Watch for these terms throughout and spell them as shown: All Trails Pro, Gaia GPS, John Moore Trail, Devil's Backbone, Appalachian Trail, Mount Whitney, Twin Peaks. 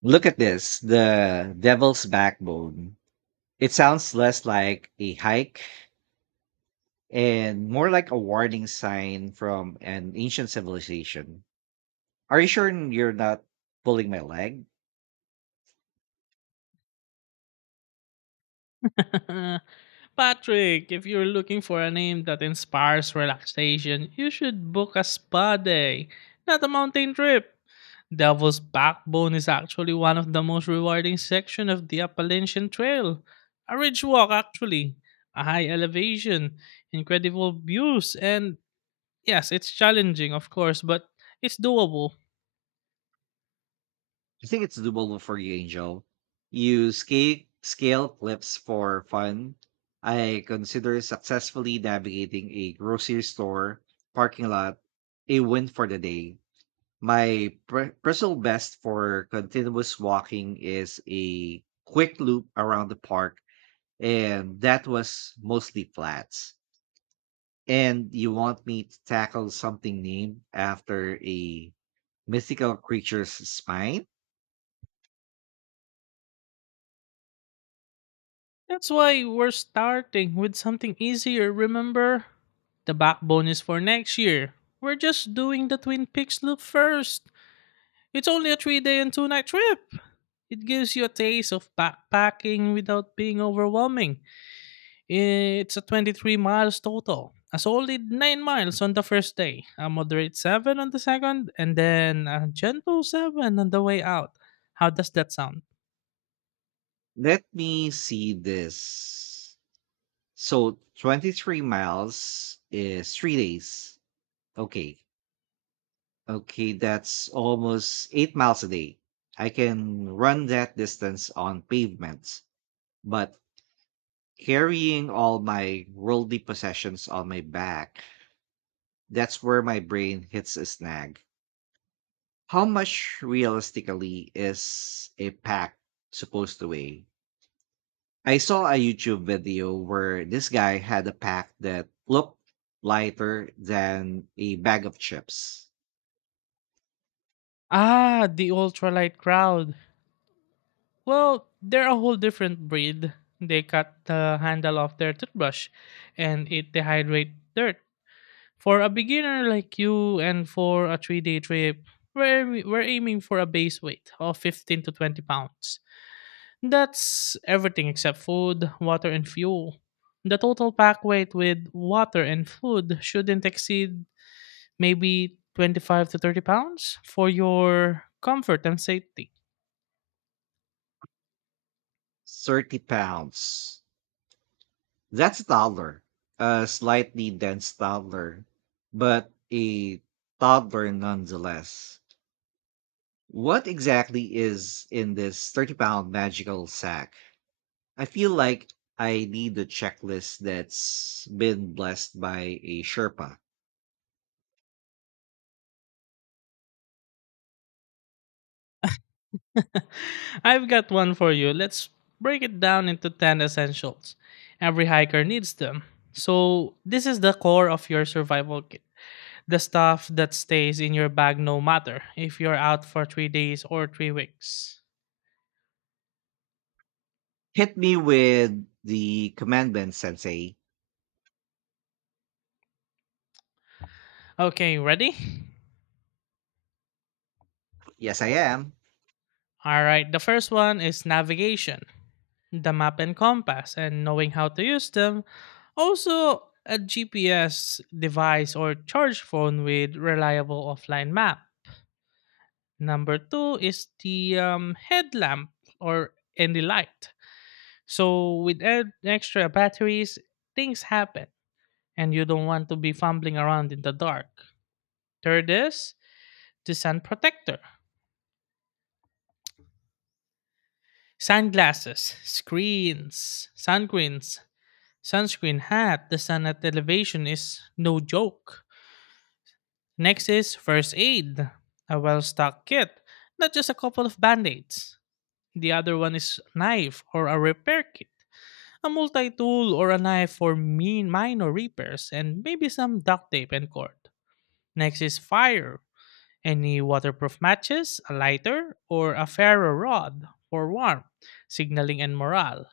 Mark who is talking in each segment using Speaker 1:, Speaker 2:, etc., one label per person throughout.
Speaker 1: Look at this, the Devil's Backbone. It sounds less like a hike and more like a warning sign from an ancient civilization. Are you sure you're not pulling my leg?
Speaker 2: Patrick, if you're looking for a name that inspires relaxation, you should book a spa day, not a mountain trip. Devil's Backbone is actually one of the most rewarding sections of the Appalachian Trail. A ridge walk, actually, a high elevation, incredible views, and yes, it's challenging, of course, but it's doable.
Speaker 1: I think it's doable for you, Angel. You scale clips for fun. I consider successfully navigating a grocery store parking lot a win for the day. My personal best for continuous walking is a quick loop around the park, and that was mostly flats. And you want me to tackle something named after a mythical creature's spine?
Speaker 2: That's why we're starting with something easier, remember? The backbone is for next year. We're just doing the Twin Peaks loop first. It's only a 3-day and 2-night trip. It gives you a taste of backpacking without being overwhelming. It's a 23 miles total. A solid 9 miles on the first day, a moderate 7 on the second, and then a gentle 7 on the way out. How does that sound?
Speaker 1: Let me see this. So 23 miles is 3 days. Okay. Okay, that's almost 8 miles a day. I can run that distance on pavement. But carrying all my worldly possessions on my back, that's where my brain hits a snag. How much realistically is a pack supposed to weigh? I saw a YouTube video where this guy had a pack that looked lighter than a bag of chips.
Speaker 2: Ah, the ultralight crowd. Well, they're a whole different breed. They cut the handle off their toothbrush and it dehydrate dirt. For a beginner like you and for a 3-day trip, we're aiming for a base weight of 15 to 20 pounds. That's everything except food, water, and fuel. The total pack weight with water and food shouldn't exceed maybe 25 to 30 pounds for your comfort and safety.
Speaker 1: 30 pounds. That's toddler, a slightly dense toddler, but a toddler nonetheless. What exactly is in this 30 pound magical sack? I feel like I need a checklist that's been blessed by a Sherpa.
Speaker 2: I've got one for you. Let's break it down into 10 essentials. Every hiker needs them. So, this is the core of your survival kit, the stuff that stays in your bag no matter if you're out for 3 days or 3 weeks.
Speaker 1: Hit me with the commandment, Sensei.
Speaker 2: Okay, ready?
Speaker 1: Yes, I am.
Speaker 2: All right, the first one is navigation, the map and compass, and knowing how to use them. Also, a GPS device or charge phone with reliable offline map. Number two is the headlamp or any light. So, with extra batteries, things happen, and you don't want to be fumbling around in the dark. Third is the sun protector, sunglasses, screens, sunscreens, sunscreen hat, the sun at elevation is no joke. Next is first aid, a well stocked kit, not just a couple of band aids. The other one is knife or a repair kit, a multi tool or a knife for mean minor repairs, and maybe some duct tape and cord. Next is fire, any waterproof matches, a lighter, or a ferro rod for warmth, signaling, and morale.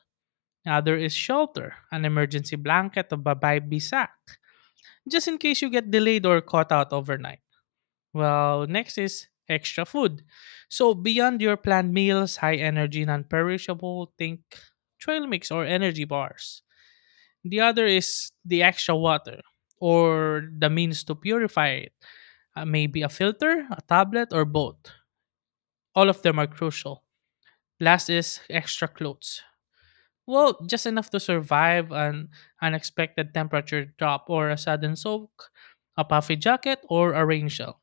Speaker 2: Other is shelter, an emergency blanket of babaybi sack, just in case you get delayed or caught out overnight. Well, next is extra food. So beyond your planned meals, high energy, non-perishable, think trail mix or energy bars. The other is the extra water or the means to purify it. Maybe a filter, a tablet, or both. All of them are crucial. Last is extra clothes. Well, just enough to survive an unexpected temperature drop or a sudden soak, a puffy jacket, or a rain shell.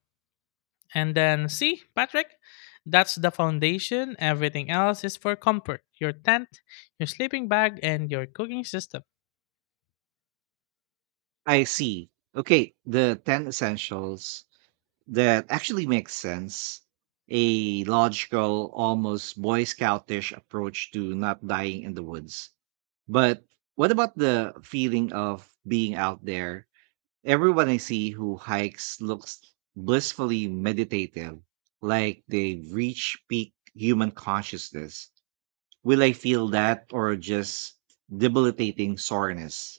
Speaker 2: And then, see, Patrick, that's the foundation. Everything else is for comfort: your tent, your sleeping bag, and your cooking system.
Speaker 1: I see. Okay, the 10 essentials. That actually makes sense. A logical, almost Boy Scoutish approach to not dying in the woods. But what about the feeling of being out there? Everyone I see who hikes looks blissfully meditative, like they've reached peak human consciousness. Will I feel that or just debilitating soreness?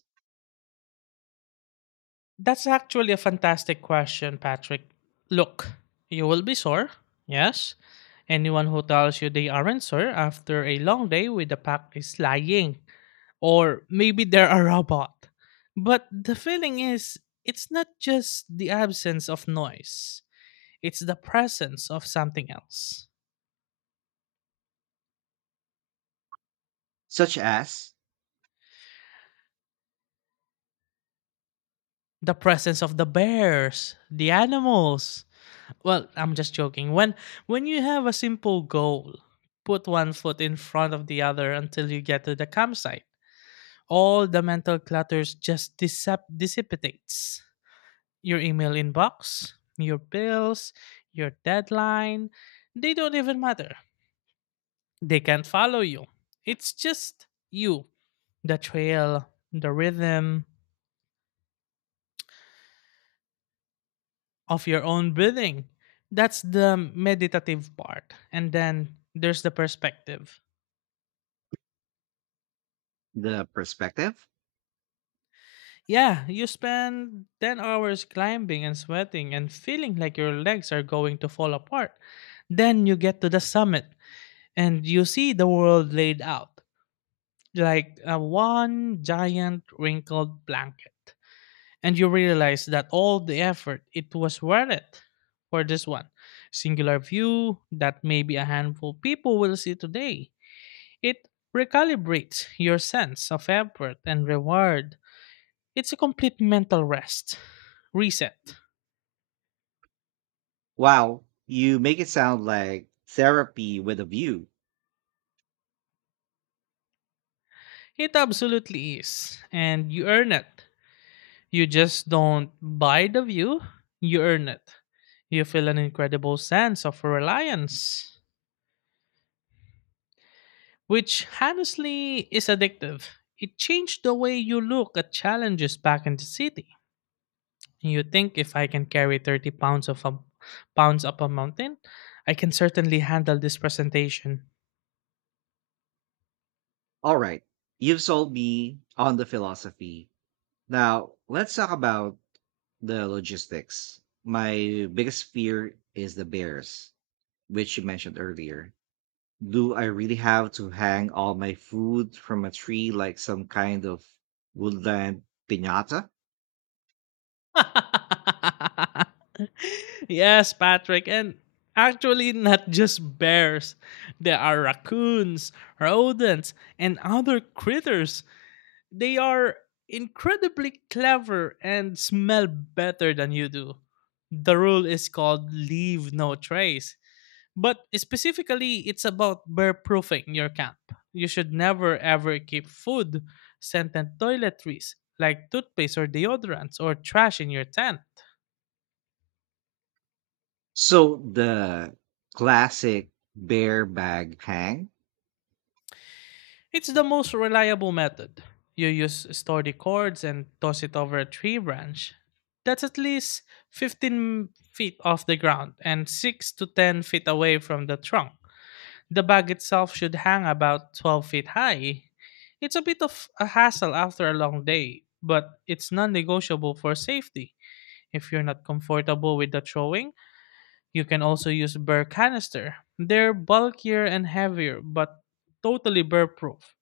Speaker 2: That's actually a fantastic question, Patrick. Look, you will be sore, yes? Anyone who tells you they aren't sore after a long day with a pack is lying. Or maybe they're a robot. But the feeling is, it's not just the absence of noise, it's the presence of something else.
Speaker 1: Such as
Speaker 2: The presence of the bears, the animals. Well, I'm just joking. When you have a simple goal, put one foot in front of the other until you get to the campsite. All the mental clutters just dissipates. Your email inbox, your bills, your deadline, they don't even matter. They can't follow you. It's just you. The trail, the rhythm of your own breathing. That's the meditative part. And then there's the perspective.
Speaker 1: the perspective?
Speaker 2: Yeah, you spend 10 hours climbing and sweating and feeling like your legs are going to fall apart. Then you get to the summit and you see the world laid out like a one giant wrinkled blanket. And you realize that all the effort, it was worth it for this one singular view that maybe a handful people will see today. It recalibrates your sense of effort and reward. It's a complete mental rest, reset.
Speaker 1: Wow, you make it sound like therapy with a view.
Speaker 2: It absolutely is, and you earn it. You just don't buy the view, you earn it. You feel an incredible sense of reliance, which honestly is addictive. It changed the way you look at challenges back in the city. You think if I can carry 30 pounds pounds up a mountain, I can certainly handle this presentation.
Speaker 1: All right, you've sold me on the philosophy. Now, let's talk about the logistics. My biggest fear is the bears, which you mentioned earlier. Do I really have to hang all my food from a tree like some kind of woodland piñata?
Speaker 2: Yes, Patrick, and actually not just bears. There are raccoons, rodents, and other critters. They are incredibly clever and smell better than you do. The rule is called leave no trace. But specifically, it's about bear proofing your camp. You should never ever keep food, scent, and toiletries like toothpaste or deodorants or trash in your tent.
Speaker 1: So, the classic bear bag hang.
Speaker 2: It's the most reliable method. You use sturdy cords and toss it over a tree branch. That's at least 15 feet off the ground and 6 to 10 feet away from the trunk. The bag itself should hang about 12 feet high. It's a bit of a hassle after a long day, but it's non negotiable for safety. If you're not comfortable with the throwing, you can also use burr canister. They're bulkier and heavier, but totally burr proof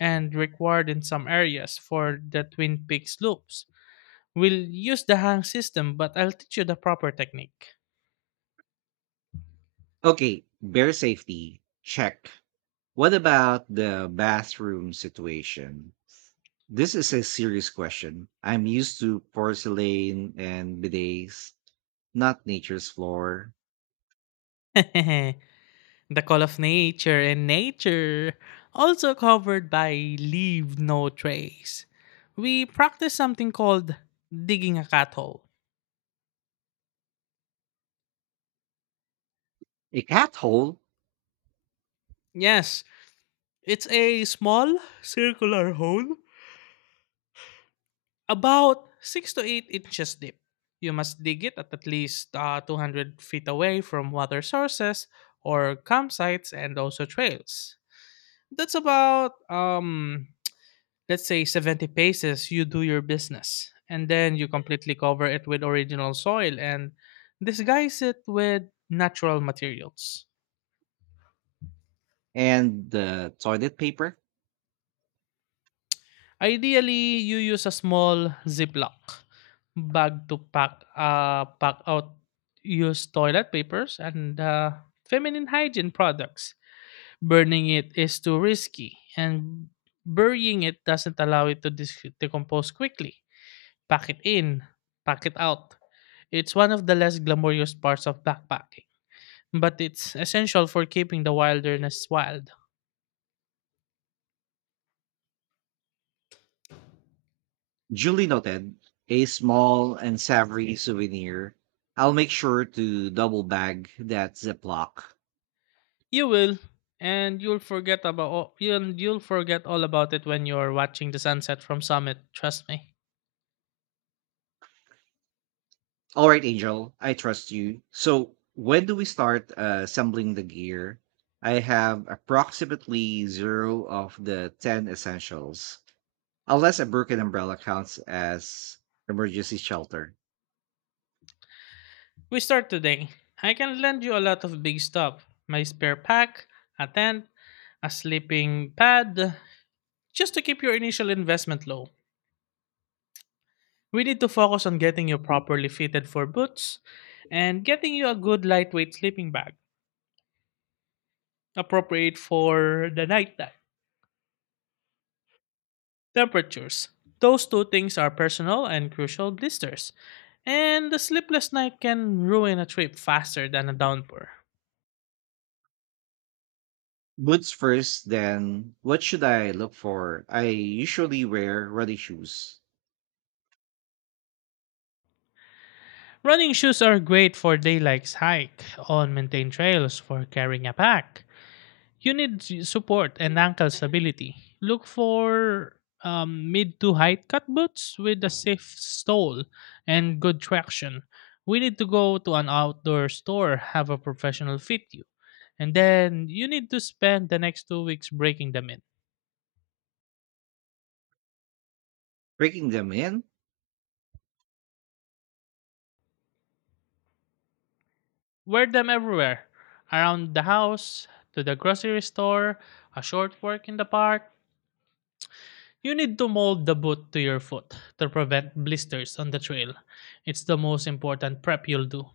Speaker 2: and required in some areas for the Twin Peaks loops. We'll use the hang system, but I'll teach you the proper technique.
Speaker 1: Okay, bear safety, check. What about the bathroom situation? This is a serious question. I'm used to porcelain and bidets, not nature's floor,
Speaker 2: The Call of Nature and Nature, also covered by Leave No Trace. We practice something called digging a cat hole.
Speaker 1: a cat hole,
Speaker 2: Yes, it's a small circular hole about 6 to 8 inches deep. You must dig it at least 200 feet away from water sources or campsites and also trails. That's about let's say 70 paces. You do your business and then you completely cover it with original soil and disguise it with natural materials.
Speaker 1: and the toilet paper.
Speaker 2: Ideally you use a small ziploc bag to pack out used toilet papers and feminine hygiene products. Burning it is too risky and burying it doesn't allow it to decompose quickly. Pack it in, pack it out. It's one of the less glamorous parts of backpacking, but it's essential for keeping the wilderness wild.
Speaker 1: Julie noted a small and savory souvenir. I'll make sure to double bag that Ziploc.
Speaker 2: You will, and you'll forget all about it when you're watching the sunset from summit, trust me.
Speaker 1: All right, Angel, I trust you. So, when do we start assembling the gear? I have approximately zero of the 10 essentials, unless a broken umbrella counts as emergency shelter.
Speaker 2: We start today. I can lend you a lot of big stuff. My spare pack, a tent, a sleeping pad, just to keep your initial investment low. We need to focus on getting you properly fitted for boots and getting you a good lightweight sleeping bag appropriate for the nighttime temperatures. Those two things are personal and crucial. Blisters and the sleepless night can ruin a trip faster than a downpour.
Speaker 1: Boots first, then what should I look for? I usually wear running shoes.
Speaker 2: Running shoes are great for daylight's hike on maintained trails. For carrying a pack, you need support and ankle stability. Look for mid to height cut boots with a safe sole and good traction. We need to go to an outdoor store, have a professional fit you. And then you need to spend the next 2 weeks breaking them in.
Speaker 1: Breaking them in,
Speaker 2: Wear them everywhere, around the house, to the grocery store, a short walk in the park. You need to mold the boot to your foot to prevent blisters on the trail. It's the most important prep you'll do.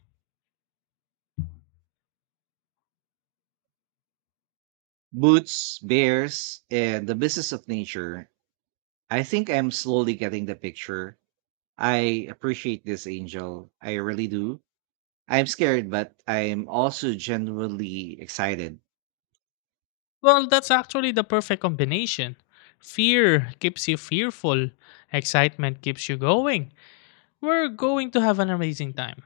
Speaker 1: boots, bears, and the business of nature. I think I'm slowly getting the picture. I appreciate this, Angel. I really do. I'm scared, but I'm also genuinely excited.
Speaker 2: Well, that's actually the perfect combination. Fear keeps you fearful, excitement keeps you going. We're going to have an amazing time.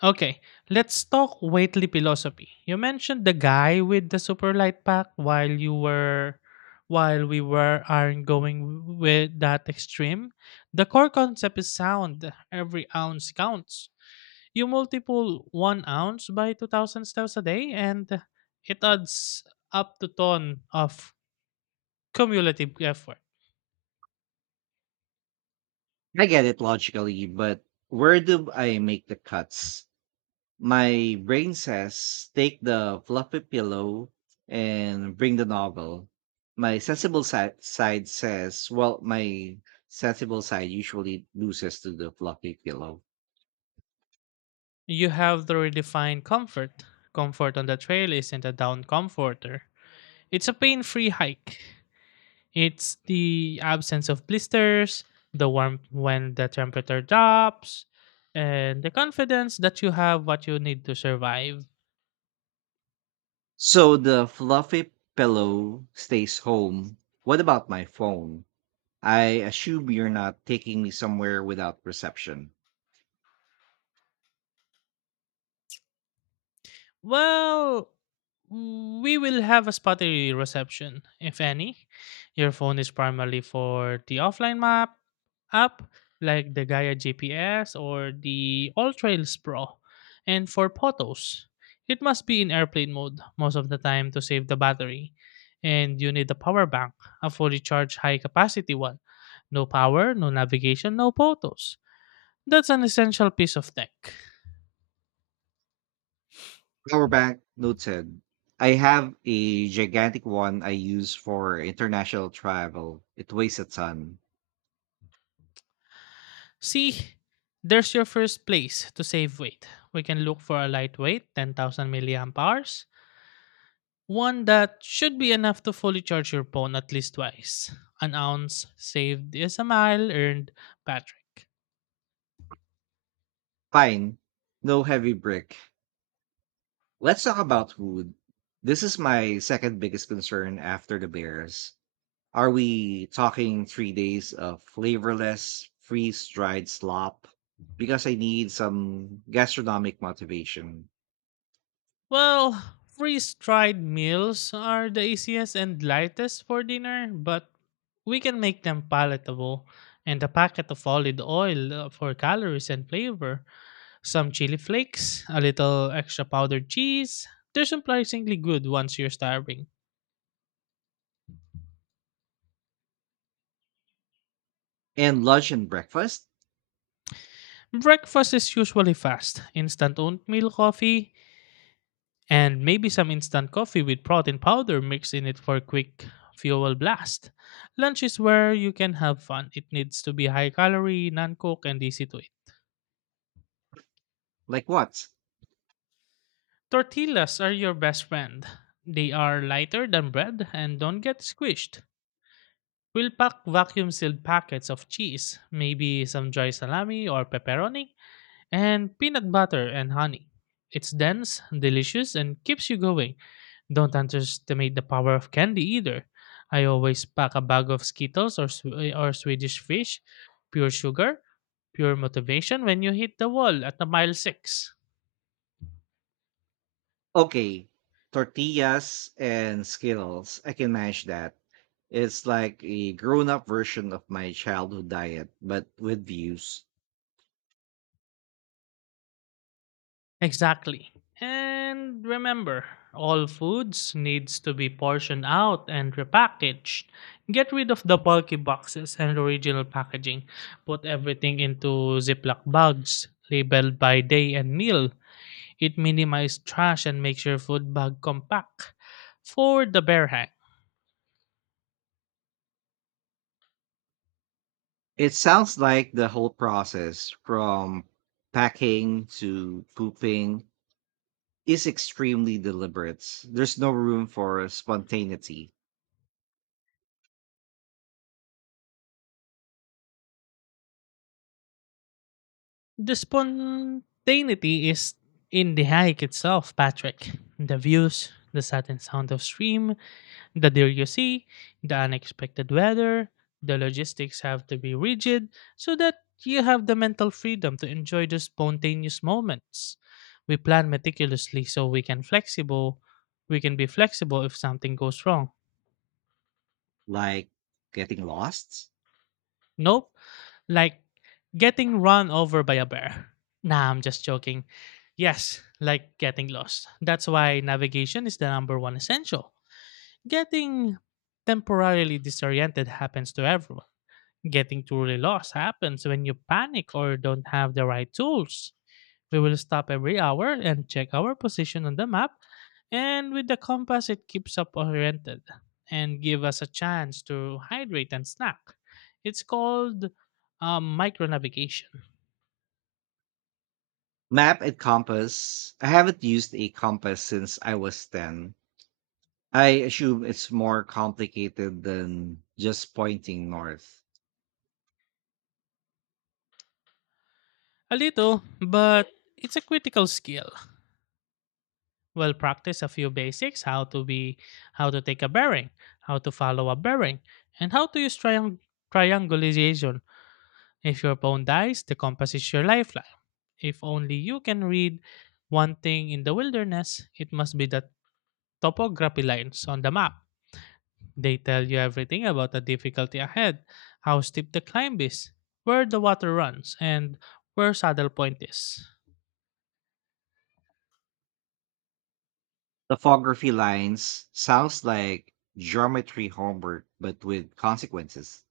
Speaker 2: Okay, let's talk weightlifting philosophy. You mentioned the guy with the super light pack while we were aren't going with that extreme. The core concept is sound. Every ounce counts. You multiple 1 ounce by 2,000 steps a day and it adds up to ton of cumulative effort.
Speaker 1: I get it logically, but where do I make the cuts? My brain says take the fluffy pillow and bring the novel. My sensible side says, well, my sensible side usually loses to the fluffy pillow.
Speaker 2: You have to redefine comfort. Comfort on the trail isn't a down comforter. It's a pain-free hike. It's the absence of blisters, the warmth when the temperature drops, and the confidence that you have what you need to survive.
Speaker 1: So the fluffy pillow stays home. What about my phone? I assume you're not taking me somewhere without reception.
Speaker 2: Well, we will have a spotty reception, if any. Your phone is primarily for the offline map app, like the Gaia GPS or the All Trails Pro, and for photos. It must be in airplane mode most of the time to save the battery. And you need a power bank, a fully charged high capacity one. No power, no navigation, no photos. That's an essential piece of tech.
Speaker 1: Power bank noted. I have a gigantic one I use for international travel. It weighs a ton.
Speaker 2: See, there's your first place to save weight. We can look for a lightweight 10,000 milliamp hours, one that should be enough to fully charge your phone at least twice. An ounce saved is a mile earned, Patrick.
Speaker 1: Fine. No heavy brick. Let's talk about food. This is my second biggest concern after the bears. Are we talking 3 days of flavorless, freeze dried slop? Because I need some gastronomic motivation.
Speaker 2: Well, freeze dried meals are the easiest and lightest for dinner, but we can make them palatable. And a packet of olive oil for calories and flavor, some chili flakes, a little extra powdered cheese. They're surprisingly good once you're starving.
Speaker 1: And lunch and breakfast?
Speaker 2: Breakfast is usually fast instant oatmeal coffee, and maybe some instant coffee with protein powder mixed in it for a quick fuel blast. Lunch is where you can have fun. It needs to be high calorie, non cooked, and easy to eat.
Speaker 1: Like what?
Speaker 2: Tortillas are your best friend. They are lighter than bread and don't get squished. We'll pack vacuum sealed packets of cheese, maybe some dry salami or pepperoni, and peanut butter and honey. It's dense, delicious, and keeps you going. Don't underestimate the power of candy either. I always pack a bag of Skittles or Swedish fish, pure sugar, pure motivation when you hit the wall at the mile 6.
Speaker 1: Okay, tortillas and Skittles. I can manage that. It's like a grown-up version of my childhood diet, but with views.
Speaker 2: Exactly. And remember, all foods needs to be portioned out and repackaged. Get rid of the bulky boxes and original packaging. Put everything into Ziploc bags labeled by day and meal. It minimizes trash and makes your food bag compact for the bear hike.
Speaker 1: It sounds like the whole process from packing to pooping is extremely deliberate. There's no room for spontaneity,
Speaker 2: The spontaneity is in the hike itself, Patrick. The views, the sudden sound of stream, the deer you see, the unexpected weather, the logistics have to be rigid so that you have the mental freedom to enjoy the spontaneous moments. We plan meticulously so we can flexible we can be flexible if something goes wrong.
Speaker 1: like getting lost.
Speaker 2: Nope. Like getting run over by a bear. Nah, I'm just joking. Yes, like getting lost. That's why navigation is the number one essential. Getting temporarily disoriented happens to everyone. Getting truly lost happens when you panic or don't have the right tools. We will stop every hour and check our position on the map, and with the compass, it keeps us oriented and give us a chance to hydrate and snack. It's called micro navigation.
Speaker 1: Map and compass. I haven't used a compass since I was 10. I assume it's more complicated than just pointing north.
Speaker 2: A little, but it's a critical skill. We'll practice a few basics: how to take a bearing, how to follow a bearing, and how to use triangulation. If your phone dies, the compass is your lifeline. If only you can read one thing in the wilderness, it must be the topography lines on the map. They tell you everything about the difficulty ahead, how steep the climb is, where the water runs, and where Saddle Point is.
Speaker 1: Topography lines sounds like geometry homework, but with consequences.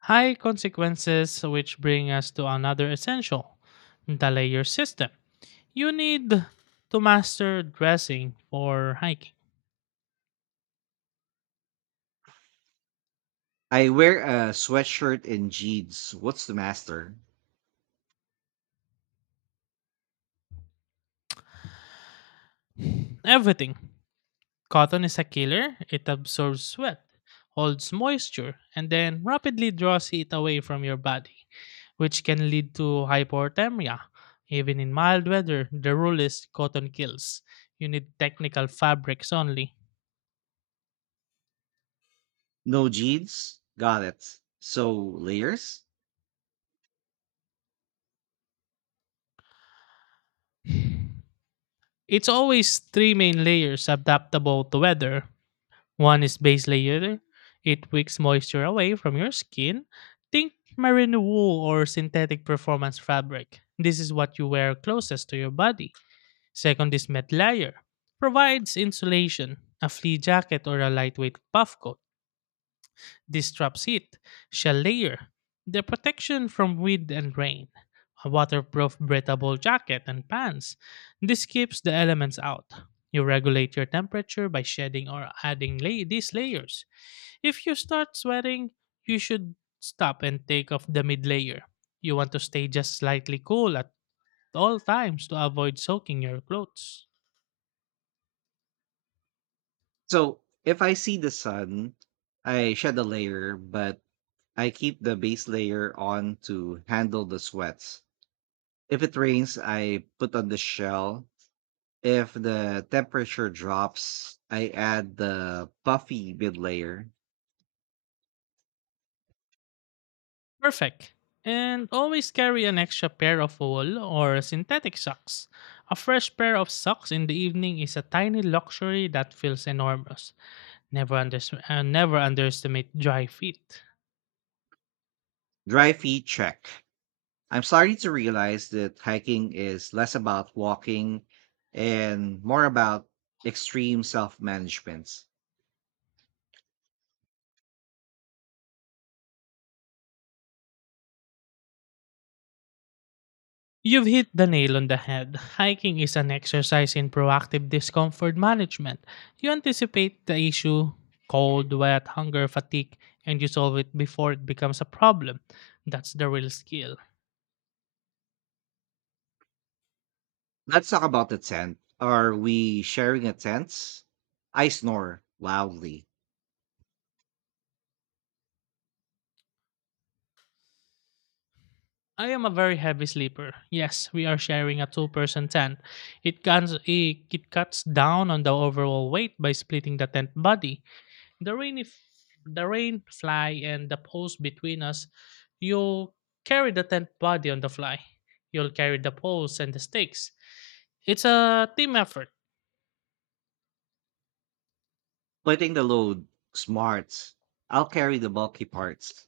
Speaker 2: High consequences, which bring us to another essential, the layer system. You need to master dressing for hiking.
Speaker 1: I wear a sweatshirt and jeans. What's the master?
Speaker 2: Everything. Cotton is a killer. It absorbs sweat, holds moisture, and then rapidly draws it away from your body, which can lead to hypothermia. Even in mild weather, the rule is cotton kills. You need technical fabrics only.
Speaker 1: No jeans? Got it. So layers?
Speaker 2: It's always three main layers adaptable to weather. One is base layer. It wicks moisture away from your skin. Think merino wool or synthetic performance fabric. This is what you wear closest to your body. Second is Met layer. Provides insulation, a flea jacket or a lightweight puff coat. This traps heat. Shell layer. The protection from wind and rain. A waterproof breathable jacket and pants. This keeps the elements out. You regulate your temperature by shedding or adding these layers. If you start sweating, you should stop and take off the mid layer. You want to stay just slightly cool at all times to avoid soaking your clothes.
Speaker 1: So if I see the sun, I shed a layer, but I keep the base layer on to handle the sweats. If it rains, I put on the shell. If the temperature drops, I add the puffy mid layer.
Speaker 2: Perfect. And always carry an extra pair of wool or synthetic socks. A fresh pair of socks in the evening is a tiny luxury that feels enormous. Never underestimate dry feet.
Speaker 1: Dry feet check. I'm starting to realize that hiking is less about walking and more about extreme self management.
Speaker 2: You've hit the nail on the head. Hiking is an exercise in proactive discomfort management. You anticipate the issue, cold, wet, hunger, fatigue, and you solve it before it becomes a problem. That's the real skill.
Speaker 1: Let's talk about the tent. Are we sharing a tent? I snore loudly,
Speaker 2: I am a very heavy sleeper. Yes, we are sharing a two-person tent. It cuts down on the overall weight by splitting the tent body. The rain if The rain fly and the poles between us, you'll carry the tent body on the fly. You'll carry the poles and the stakes. It's a team effort.
Speaker 1: putting the load smart. I'll carry the bulky parts.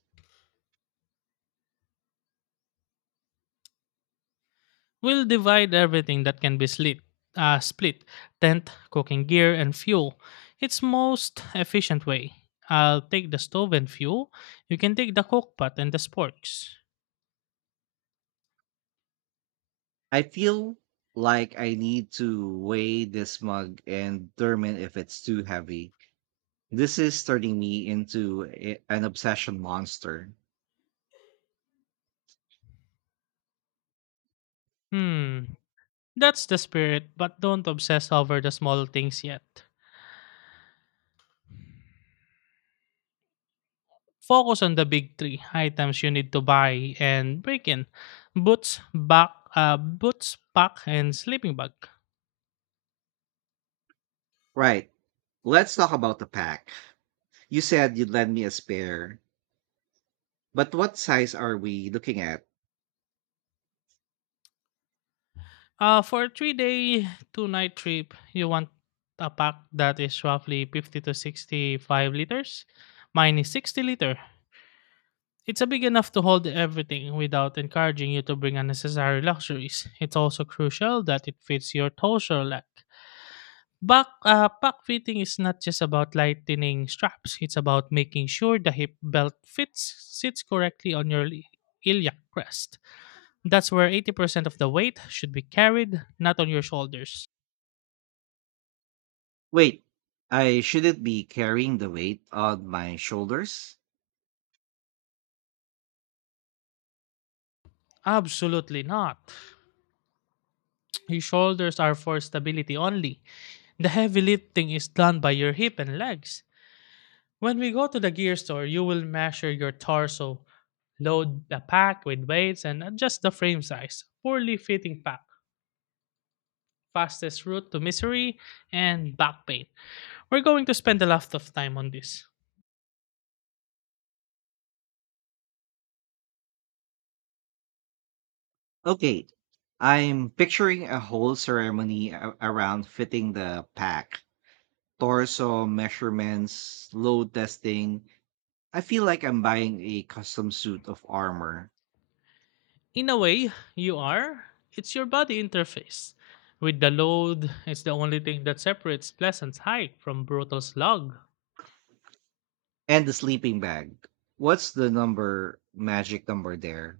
Speaker 2: We'll divide everything that can be split, tent, cooking gear, and fuel. It's most efficient way. I'll take the stove and fuel. You can take the cook pot and the sporks.
Speaker 1: I feel like I need to weigh this mug and determine if it's too heavy. This is turning me into an obsession monster.
Speaker 2: Hmm, that's the spirit, but don't obsess over the small things yet. Focus on the big three items you need to buy and break in: boots, back, boots, pack, and sleeping bag.
Speaker 1: Right. Let's talk about the pack. You said you'd lend me a spare, but what size are we looking at?
Speaker 2: For a 3 day, two night trip, you want a pack that is roughly 50 to 65 liters. Mine is 60 liter. It's a big enough to hold everything without encouraging you to bring unnecessary luxuries. It's also crucial that it fits your torso lack. Pack fitting is not just about lightening straps. It's about making sure the hip belt fits sits correctly on your iliac crest. That's where 80% of the weight should be carried, not on your shoulders.
Speaker 1: Wait, I shouldn't be carrying the weight on my shoulders?
Speaker 2: Absolutely not. Your shoulders are for stability only. The heavy lifting is done by your hip and legs. When we go to the gear store, you will measure your torso, load the pack with weights, and adjust the frame size. Poorly fitting pack. Fastest route to misery and back pain. We're going to spend a lot of time on this.
Speaker 1: Okay, I'm picturing a whole ceremony around fitting the pack, torso measurements, load testing. I feel like I'm buying a custom suit of armor
Speaker 2: In a way, you are. It's your body interface. With the load, it's the only thing that separates pleasant hike from brutal slog.
Speaker 1: and the sleeping bag. What's the number, magic number there?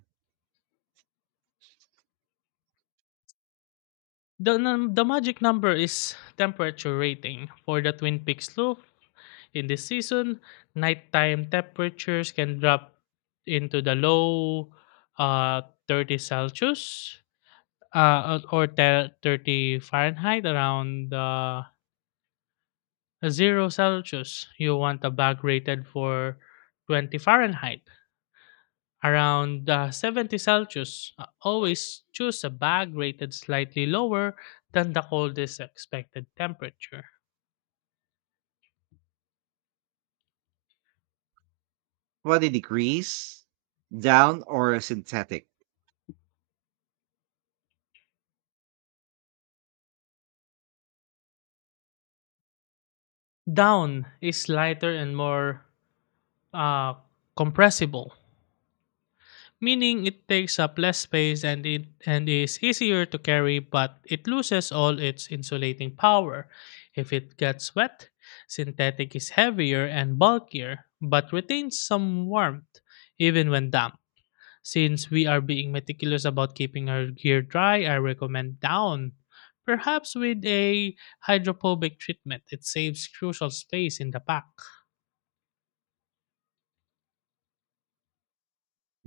Speaker 2: The magic number is temperature rating. For the Twin Peaks loop in this season, nighttime temperatures can drop into the low 30 Celsius 30 Fahrenheit around 0 Celsius. You want a bag rated for 20 Fahrenheit around 70 Celsius. Always choose a bag rated slightly lower than the coldest expected temperature.
Speaker 1: 20 degrees? Down or a synthetic?
Speaker 2: Down is lighter and more uh, compressible, meaning it takes up less space and it and is easier to carry, but it loses all its insulating power. If it gets wet, synthetic is heavier and bulkier, but retains some warmth even when damp. Since we are being meticulous about keeping our gear dry, I recommend down. Perhaps with a hydrophobic treatment, it saves crucial space in the pack.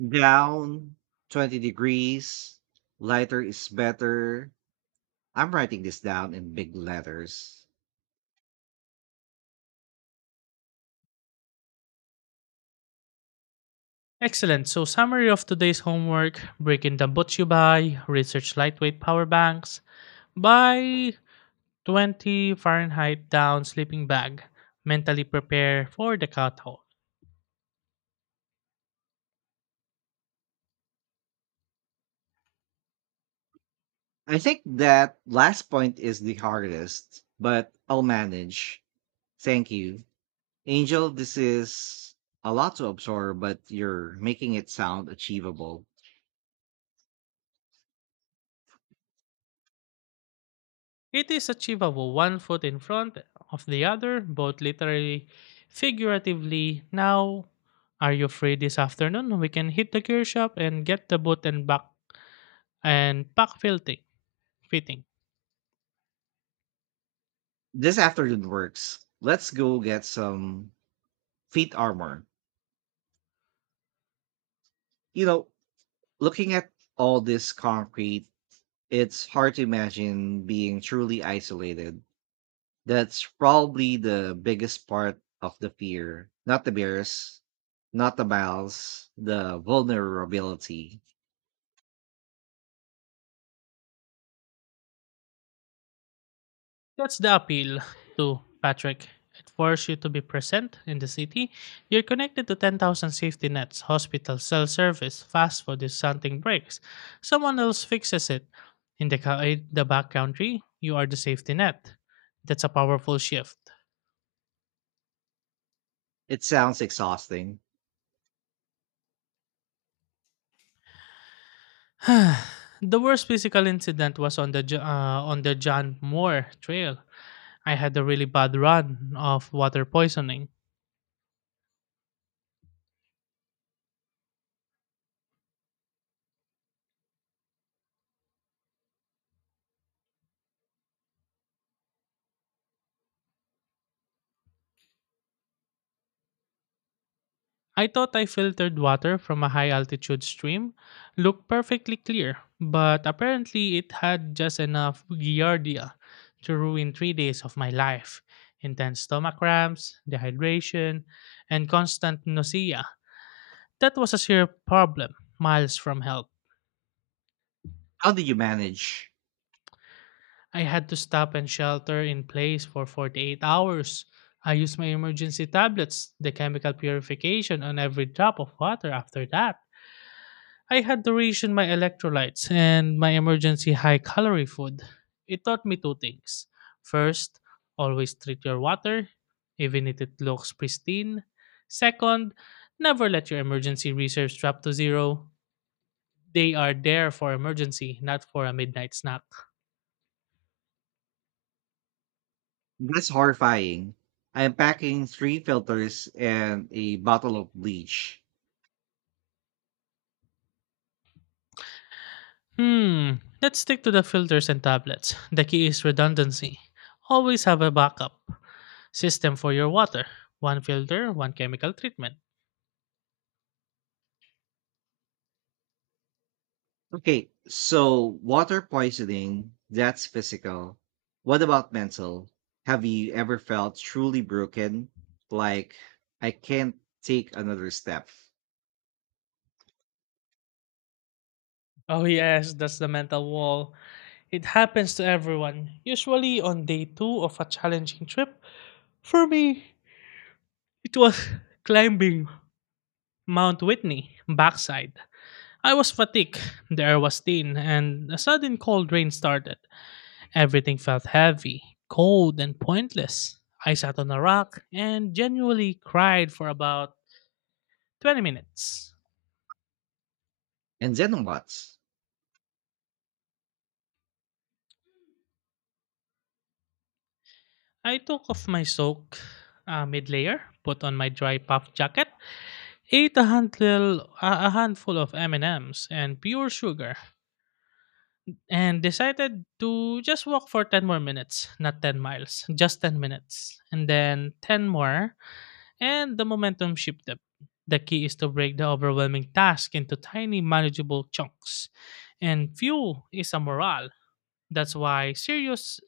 Speaker 1: Down, 20 degrees, lighter is better. I'm writing this down in big letters.
Speaker 2: Excellent. So, summary of today's homework: breaking down Botsubai, research lightweight power banks, buy 20 Fahrenheit down sleeping bag, mentally prepare for the cutoff.
Speaker 1: I think that last point is the hardest, but I'll manage. Thank you. Angel, this is a lot to absorb, but you're making it sound achievable.
Speaker 2: It is achievable, one foot in front of the other, both literally, figuratively. Now, are you free this afternoon? We can hit the gear shop and get the boot and back and pack fitting.
Speaker 1: This afternoon works. Let's go get some feet armor. You know, looking at all this concrete, it's hard to imagine being truly isolated. That's probably the biggest part of the fear. Not the bears, not the miles, the vulnerability.
Speaker 2: That's the appeal to Patrick. It forces you to be present in the city. You're connected to 10,000 safety nets, hospitals, cell service, fast food. If something breaks, someone else fixes it. In the back country, you are the safety net. That's a powerful shift.
Speaker 1: It sounds exhausting.
Speaker 2: The worst physical incident was on the on the John Moore Trail. I had a really bad run of water poisoning. I thought I filtered water from a high altitude stream, looked perfectly clear, but apparently it had just enough giardia to ruin 3 days of my life. Intense stomach cramps, dehydration, and constant nausea. That was a serious problem, miles from help.
Speaker 1: How do you manage?
Speaker 2: I had to stop and shelter in place for 48 hours. I used my emergency tablets, the chemical purification on every drop of water after that. I had to ration my electrolytes and my emergency high calorie food. It taught me two things. First, always treat your water, even if it looks pristine. Second, never let your emergency reserves drop to zero. They are there for emergency, not for a midnight snack.
Speaker 1: That's horrifying. I am packing three filters and a bottle of bleach.
Speaker 2: Hmm, let's stick to the filters and tablets. The key is redundancy. Always have a backup system for your water, one filter, one chemical treatment.
Speaker 1: Okay, so water poisoning, that's physical. What about mental? Have you ever felt truly broken? Like, I can't take another step.
Speaker 2: Oh yes, that's the mental wall. It happens to everyone, usually on day two of a challenging trip. For me, it was climbing Mount Whitney backside. I was fatigued, the air was thin, and a sudden cold rain started. Everything felt heavy, cold, and pointless. I sat on a rock and genuinely cried for about 20 minutes.
Speaker 1: And then what?
Speaker 2: I took off my soak mid layer, put on my dry puff jacket, ate a handful of M&Ms and M's and pure sugar and decided to just walk for 10 more minutes, not 10 miles, just 10 minutes. And then 10 more and the momentum shifted. The key is to break the overwhelming task into tiny manageable chunks. And few is a morale. That's why serious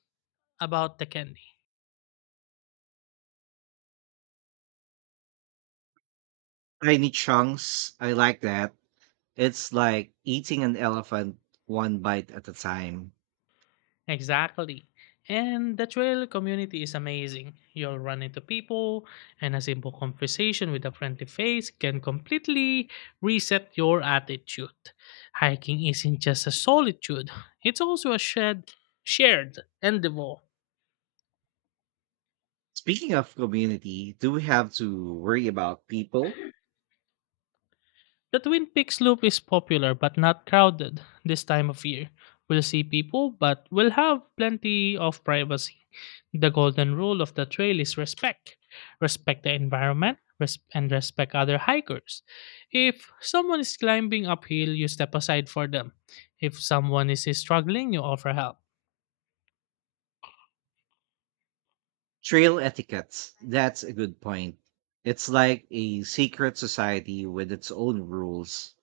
Speaker 2: about the candy.
Speaker 1: Tiny chunks. I like that. It's like eating an elephant one bite at a time.
Speaker 2: Exactly. And the trail community is amazing. You'll run into people, and a simple conversation with a friendly face can completely reset your attitude. Hiking isn't just a solitude, it's also a shared endeavor.
Speaker 1: Speaking of community, do we have to worry about people?
Speaker 2: The Twin Peaks Loop is popular but not crowded this time of year. We'll see people, but we'll have plenty of privacy. The golden rule of the trail is respect. Respect the environment and respect other hikers. If someone is climbing uphill, you step aside for them. If someone is struggling, you offer help.
Speaker 1: Trail etiquette. That's a good point. It's like a secret society with its own rules.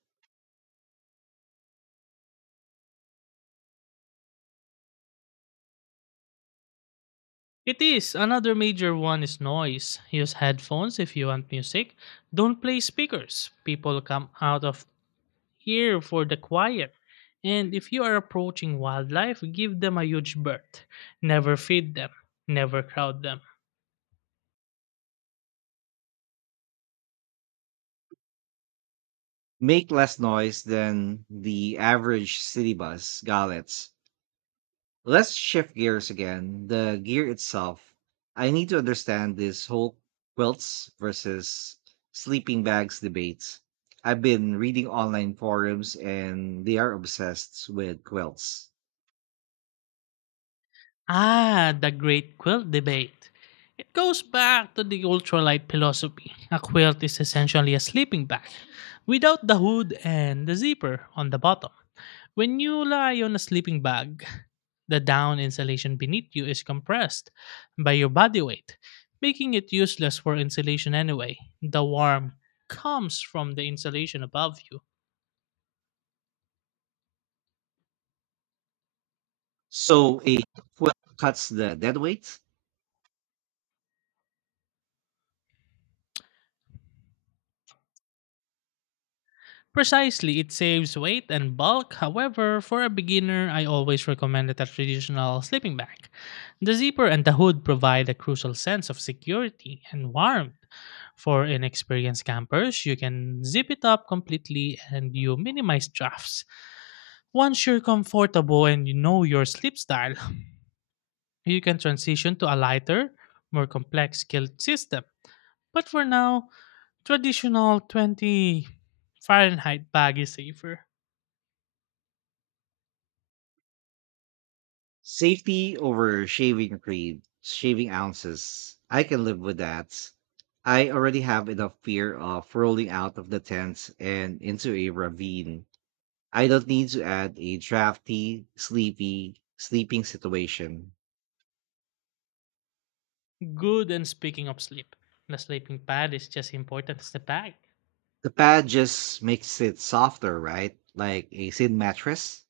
Speaker 2: It is. Another major one is noise. Use headphones if you want music. Don't play speakers. People come out of here for the quiet. And if you are approaching wildlife, give them a huge berth. Never feed them. Never crowd them.
Speaker 1: Make less noise than the average city bus, Gallets. Let's shift gears again. The gear itself. I need to understand this whole quilts versus sleeping bags debates. I've been reading online forums and they are obsessed with quilts.
Speaker 2: Ah, the Great Quilt Debate. It goes back to the ultralight philosophy. A quilt is essentially a sleeping bag without the hood and the zipper on the bottom. When you lie on a sleeping bag, the down insulation beneath you is compressed by your body weight, making it useless for insulation anyway. The warmth comes from the insulation above you.
Speaker 1: So it cuts the dead weight,
Speaker 2: Precisely, it saves weight and bulk. However, for a beginner, I always recommend a traditional sleeping bag. The zipper and the hood provide a crucial sense of security and warmth. For inexperienced campers, you can zip it up completely and you minimize drafts. Once you're comfortable and you know your sleep style, you can transition to a lighter, more complex kilt system. But for now, traditional 20 Fahrenheit bag is safer.
Speaker 1: safety over shaving creed, shaving ounces. I can live with that. I already have enough fear of rolling out of the tent and into a ravine. I don't need to add a drafty, sleepy, sleeping situation.
Speaker 2: Good, and speaking of sleep, the sleeping pad is just important as the bag.
Speaker 1: The pad just makes it softer, right? Like a thin mattress,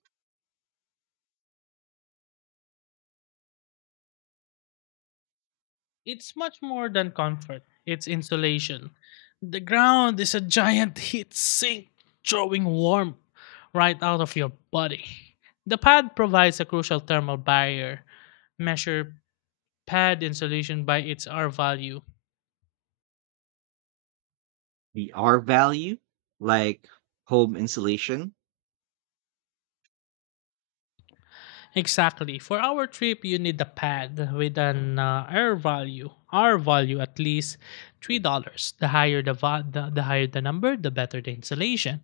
Speaker 2: It's much more than comfort, it's insulation. The ground is a giant heat sink, drawing warmth right out of your body. The pad provides a crucial thermal barrier. Measure pad insulation by its R value.
Speaker 1: the R value, like home insulation.
Speaker 2: Exactly. For our trip, you need a pad with an R value at least $3. The higher the higher the number, the better the insulation.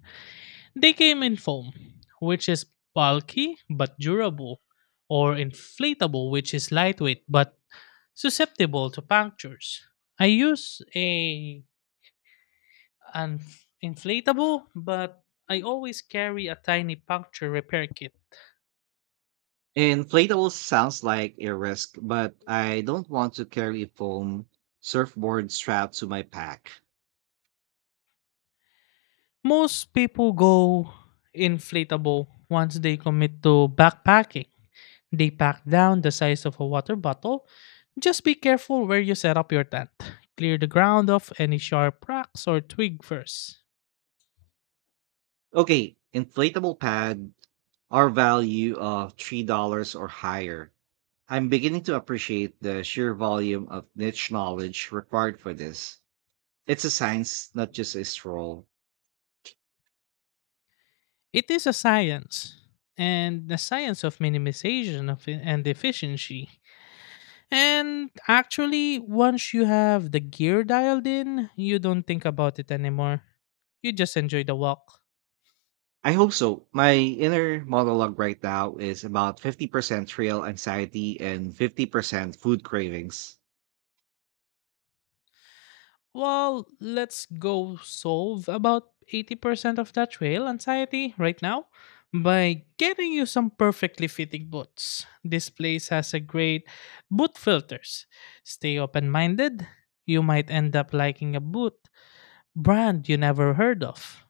Speaker 2: They came in foam, which is bulky but durable, or inflatable, which is lightweight but susceptible to punctures. I use a an inflatable, but I always carry a tiny puncture repair kit.
Speaker 1: Inflatable sounds like a risk, but I don't want to carry a foam surfboard strapped to my pack.
Speaker 2: Most people go inflatable once they commit to backpacking. They pack down the size of a water bottle. Just be careful where you set up your tent. Clear the ground of any sharp rocks or twig first.
Speaker 1: Okay, inflatable pad, R value of $3 or higher. I'm beginning to appreciate the sheer volume of niche knowledge required for this. It's a science, not just a stroll.
Speaker 2: It is a science, and the science of minimization of and efficiency. And actually, once you have the gear dialed in, you don't think about it anymore. You just enjoy the walk.
Speaker 1: I hope so. My inner monologue right now is about 50% real anxiety and 50% food cravings.
Speaker 2: Well, let's go solve about 80% of that trail anxiety right now by getting you some perfectly fitting boots. This place has a great boot filters. Stay open-minded. You might end up liking a boot brand you never heard of.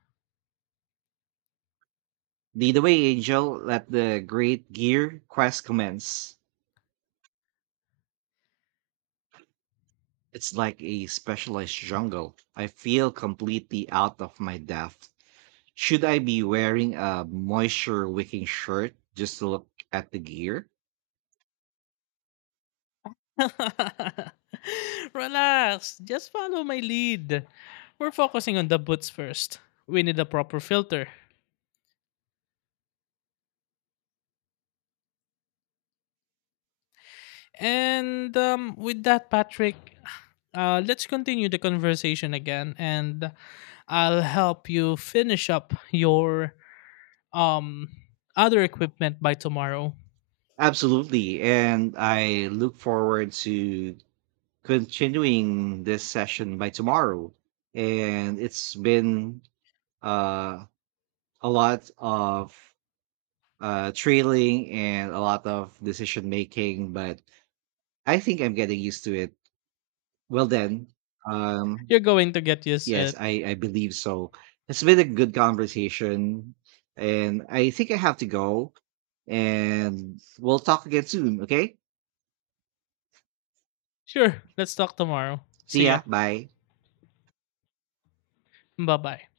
Speaker 1: Lead away, Angel. Let the great gear quest commence. It's like a specialized jungle. I feel completely out of my depth. Should I be wearing a moisture wicking shirt just to look at the gear?
Speaker 2: Relax, just follow my lead. We're focusing on the boots first. We need a proper filter. And with that, Patrick, let's continue the conversation again, and I'll help you finish up your um other equipment by tomorrow.
Speaker 1: Absolutely. And I look forward to continuing this session by tomorrow. And it's been uh, a lot of trailing and a lot of decision making, but I think I'm getting used to it. Well, then, um,
Speaker 2: You're going to get used to
Speaker 1: yes,
Speaker 2: it.
Speaker 1: I believe so. It's been a good conversation. And I think I have to go. And we'll talk again soon. Okay.
Speaker 2: Sure, let's talk tomorrow.
Speaker 1: See
Speaker 2: See ya.
Speaker 1: ya. Bye.
Speaker 2: Bye bye.